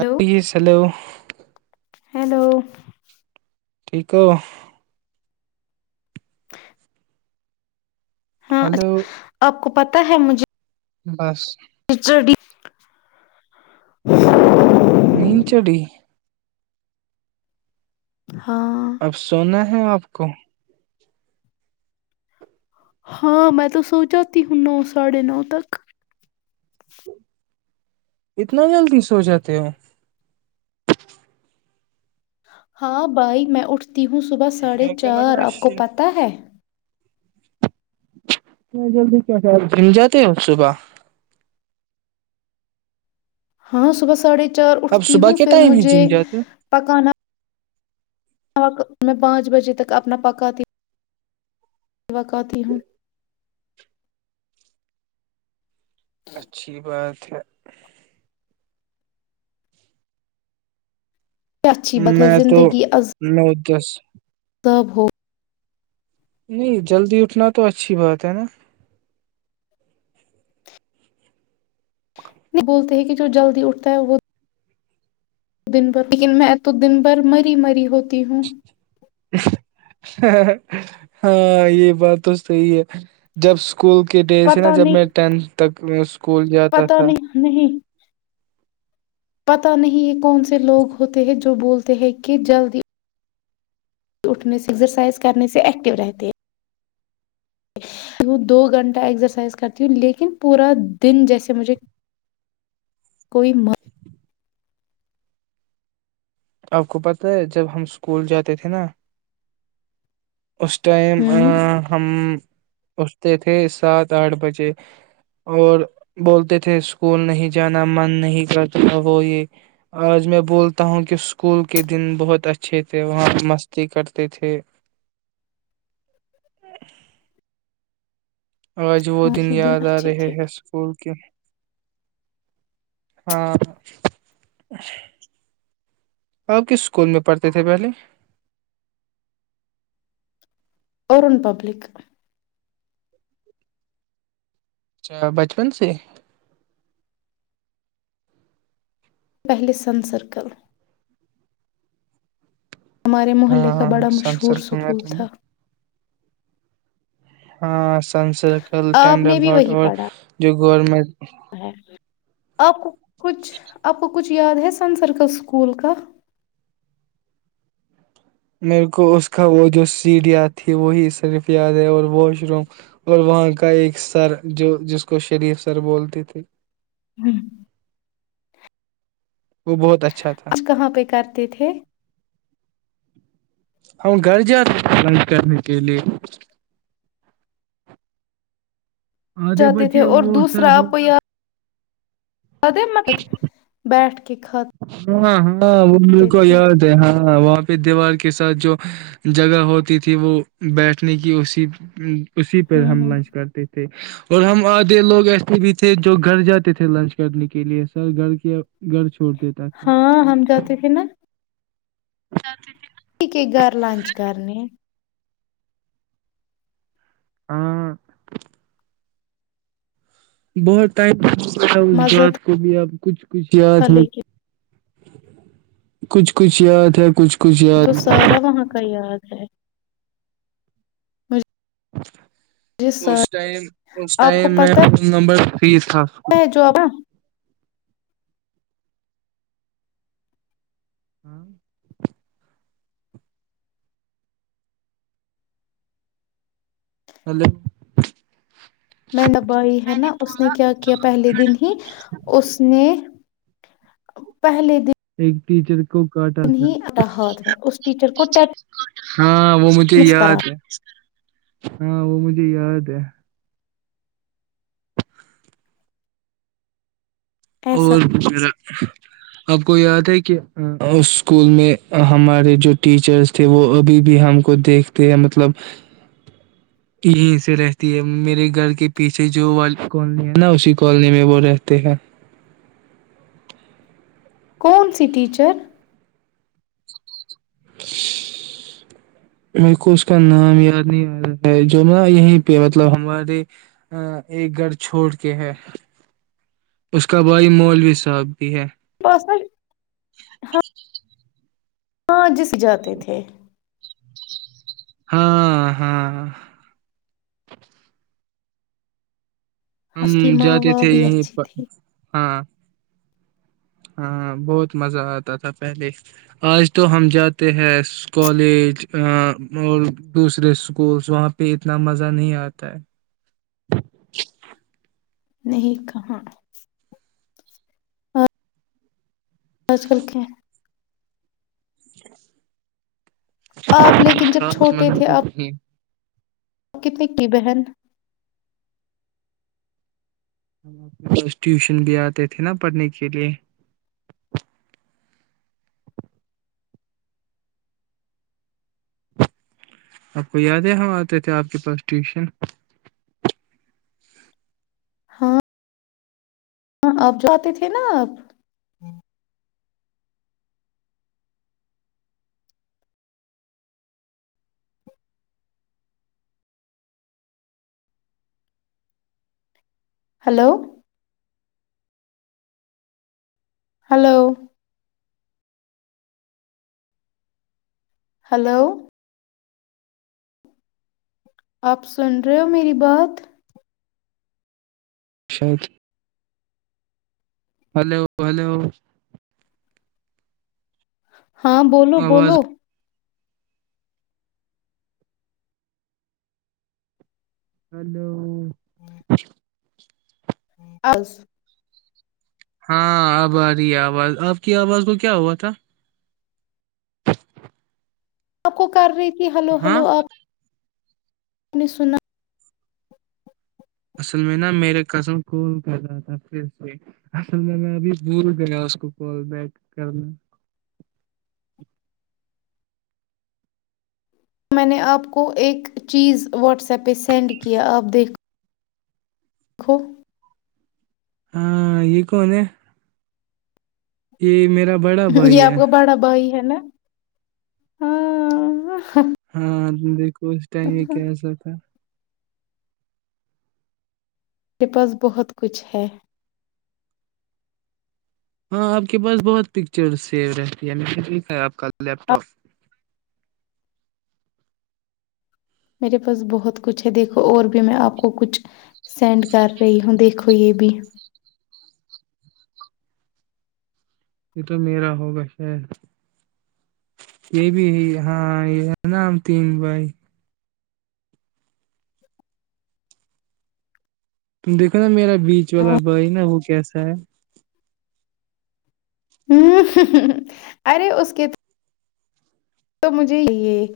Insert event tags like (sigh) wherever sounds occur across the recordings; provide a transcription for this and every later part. ا کی سلو (unintelligible) ہیلو ٹھیک ہو ہاں ہلو آپ کو پتاہ ہے مجھے بس رچر ڈی (unintelligible) (inaudible) نینچڑ (unintelligible) ہاں اب سونا ہے آپ کو ہاں میں تو سو جاتی ہوں نو ساھے نو تک اتنا جلدی سو جاتے ہو ہاں بھائی میں اٹھتی ہوں ہ صبح ساڑھے میرے کو چار لگا آپ کو شی- پت ہے جلدی کیا جم جاتے ہو صبح ہاں صبح ساھے چار اب اٹھتی صبح ہوں کے پھر ٹائم ہی مجھے جم جاتے ہو؟ پکانا وقت میں پانچ بجے تک اپنا پکاتتی ہ داقتی ہوں اچھی بات (unintelligible) چھ (unintelligible) کیا اچھی بات ہے میں تو زندگی میں (unintelligible) دس (unintelligible) تب ہو نہیں جلدی اٹھنا تو اچھی بات ہے نا بولتے ہیں کہ جو جلد ہی اٹھتا ہے وہ دن بھر لیکن میں تو دن بھر مری مری ہوتا کییہوں ہاں یہ بات تو صحی ہے جب اسکول کے ڈیز ہے نا پتا جب میں نہیں ٹینتھ تک ک پتا نہیں نہیں پتا نہیں یہ کون سا سے لوگ ہوتے ہیں جو چ بولتے ہے کہ جلدی اٹھنے سے ایکزرسائز کرنے سے ایکٹو رہتے ہیں دو گھنٹہ ایکسرسائز کرتی ہوں لیکن پورا دن جیسے مجھے کوئی آپ کو پت ہے جب ہم اسکول جاتے تھے نا اس ٹائم ہوں ہم اھتے تھے سات آٹھ بجے اور بولتے تھے اسکول نہیں جانا من نہیں کرتا وہ یہ آج میں بولتا ہوں کہ اسکول کے دن بہت اچھے تھے وہاں مستی کرتے تھے آج وہ ہاں دن ہی یاد آ اچھے رہے تھے ہیں اسکول کے ہاں آپ کس اسکول میں پڑھتے تھے پہلے اوررن پبلک اچھا بچپن سے پہل سن سرکل ہمارے محلے کا ہاں بڑا سن مشہور سرکل میں سکول تم؟ تھا ہاں سن سرکل آپ ٹینڈل ہٹ اور جو گورنمنٹ ہاں آپ کو کچھ آپ کچھ یاد ہے سن سرکل اسکول کا میرے کو اس کا وہ جو سیھیا تھی وہی صرف یاد ہے اور واش روم اور وہاں کا ایک سر جو جس کو شریف سر بولتے تھے ہی وہ بہت اچھا تھا آج کہاں پہ کرتے تھے ہم گھر جا رہےائی کرنے کے لیئے آدھے چاہتے تھے بچے اور وہ سر دوسرا آپ کو بولتا یہاں (unintelligible) بیٹھ کے کھاتے ہ ہاں ہاں ہاں وہ میرے کو تھے یاد ہے ہاں وہاں پہ دیوار کے ساتھ جو جگہ ہوتی تھی وہ بیٹھنے کی اسی اسی پ ہوں ہم ہ لنچ کرتے تھے اور ہم آدھے لوگ ایسے بھی تھے جو گھر جاتے تھے لنچ کرنے کے لیے سر گھر کے گھر چھوڑ دیتا ہاں ہم جاتے تھے نا جاتے تھے نا کسی کے گھر لانچ کرنے ہاں بہت ٹائم اچھا اس مزہ بات کو بھی آپ کچھ کچھ تھا یاد میں لیکن کچھ کچھ یاد ہے کچھ کچھ یہ تو یاد ہے۔ سارا وہاں کا یاد ہے مجھے اس سر ٹائم اس آپ ٹائم کو میں پتا نمبر تیس خاص ہے جو اب ہاں ہلو میرا بھائی ہے نا اس نے کیا کیا پہلے دن ہی اس نے پہلے دن ایک ٹیچر کو کاٹا تھا ہی اٹا ہاتھ میں اس ٹیچر کو ہاں وہ مجھے ٹیٹنس یاد کرا ہے ہاں وہ مجھے یاد ہے ایسا اور میرا آپ کو یاد ہے کہ اس اسکول میں ہمارے جو ٹیچرس تھے وہ ابھی بھی ہم کو دیکھتے ہیں مطلب یہیں سے رہتی ہے میرے گھر کے پیچھے جو والی کالونی ہے نا اسی کالونی میں وہ رہتے ہیں کون سی ٹیچر (inaudible) میرے کو اس کا نام یاد نہیں آ رہا ہے جو نا یہیں پہ مطلب ہمارے ایک گھر چھوڑ کے ہے اس کا بھائی مولوی صاحب بھی ہے (inaudible) ہاں جس جاتے تھے ہاں ہاں ہم اس کی ماں جاتے وہ تھے بھی یہیں اچھی پر تھی ہاں ہاں بہت مزہ آتا تھا پہلے آج تو ہم جاتے ہیں کالج اور دوسرے اسکولس وہاں پہ اتنا مزہ نہیں آتا ہے نہیں کہاں آج کل کیا آپ لیکن جب خاص چھوٹے مزہ تھے تو آپ نہیں اور کتنی کیٹی بہن ہم آ کے بس ٹیوشن بھی آتے تھے نا پڑھنے کے لیے آپ کو یاد ہے ہم آتے تھے آپ کے پاس ٹیوشن ہاں ہاں اب جو آتے تھے نا آپ ہلو ہلو ہلو آپ سن رہے ہو میری بات شاید ہلو ہلو ہاں بولو آواز بولو ہلو (unintelligible) (unintelligible) ہاں اب آ رہی ہے آواز آپ کی آواز کو کیا ہوا تھا آ کو کر رہی ت جی ہلو ہاں ہلو آپ میں نے سنا اصل میں نا میرے کزن کال کر رہا تھا پھر سے اصل میں میں ابھی بھول گیا اس کو کال بیک کرنا میں نے آپ کو ایک چیز واٹس ایپ پہ سینڈ کیا آپ دیکھو خو ہاں یہ کون یہ میرا بڑا یہ بھائی آپ ہے کا بڑا بھائی ہے نا ہاں ہاں دیک اس ٹائم میں کیاسا تھا میرے پاس بہت کچھ ہے ہاں آپ کے پاس بہت پکچر سیو رہتی ہے میں نے دیکھا ہے آپ کا لیپ ٹاپ میرے پاس بہت کچھ ہے دیکھو اور بھی میں آپ کو کچھ سینڈ کر رہی ہوں دیکھو ہو یہ بھی یہ تو میرا ہوگا شاید یہ بھی ہاں یہ ہے نام تین بھائی تم دیکھو نا میرا بیچ والا بھائی نا وہ کیسا ہے ہ ارے اس کےت تو مجھے یہ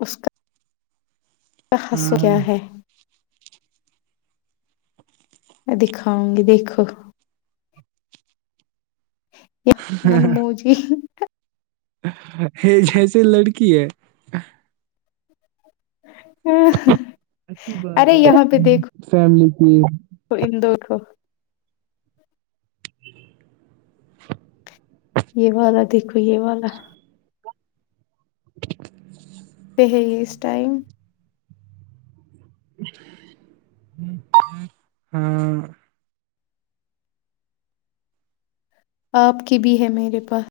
اس کا ہاں حصو ہاں کیا ہے میں دکھاؤں گی دیکھو منمو جی جیسے لڑکی ہے اچھی بات ارے ہے یہاں پہ دیکھو فیملی جی ان دو کو (inaudible) یہ والا دیکھو یہ والا (inaudible) پ ہے اس ائم ہاں آپ کی بھی ہے میرے پاس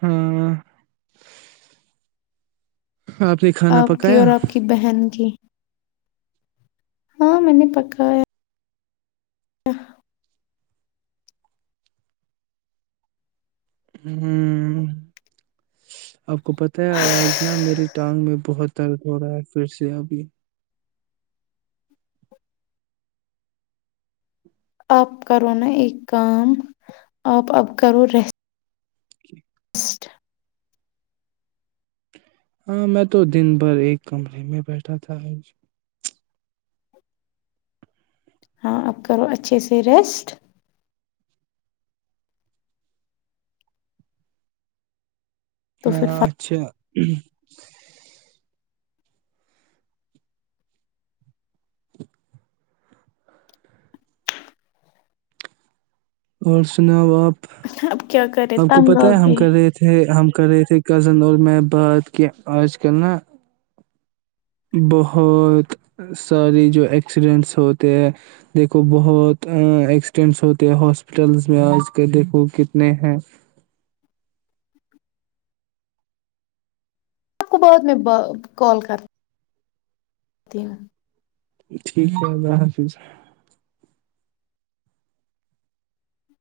ہاں نے کھانا آپ کی پکایا اور آپ کی بہن کی ہاں میں نے پکا ہے و (unintelligible) ہ آپ کو پت ہے آج نا میری ٹانگ میں بہت درد ہو رہا ہے پھر سے ابھی آپ کرو نا ایک کام آپ اپ کرو ریسٹ ہاں میں تو دن بھر ایک کمرے میں بیٹھا تھا ہاں اب کرو اچھے سے ریسٹ تو پھر ہاں اچھا ہمم اور سناؤ آپ اب کیا کرے آپ کو تنگ پت آ ہے ہم گئی کر رہے تھے ہم کرے تھے کزن اور میں بات کے آج کل نا (unintelligible) بہت ساری جو ایکسیڈنٹس ہوتے ہیں دیکھو بہت ایکسیڈنٹس ہوتے ہیں ہاسپٹلز میں آج کے دیکھو کتنے ہیں آپ کو بعد میں کال کر ٹھیک ہے اللہ حافظ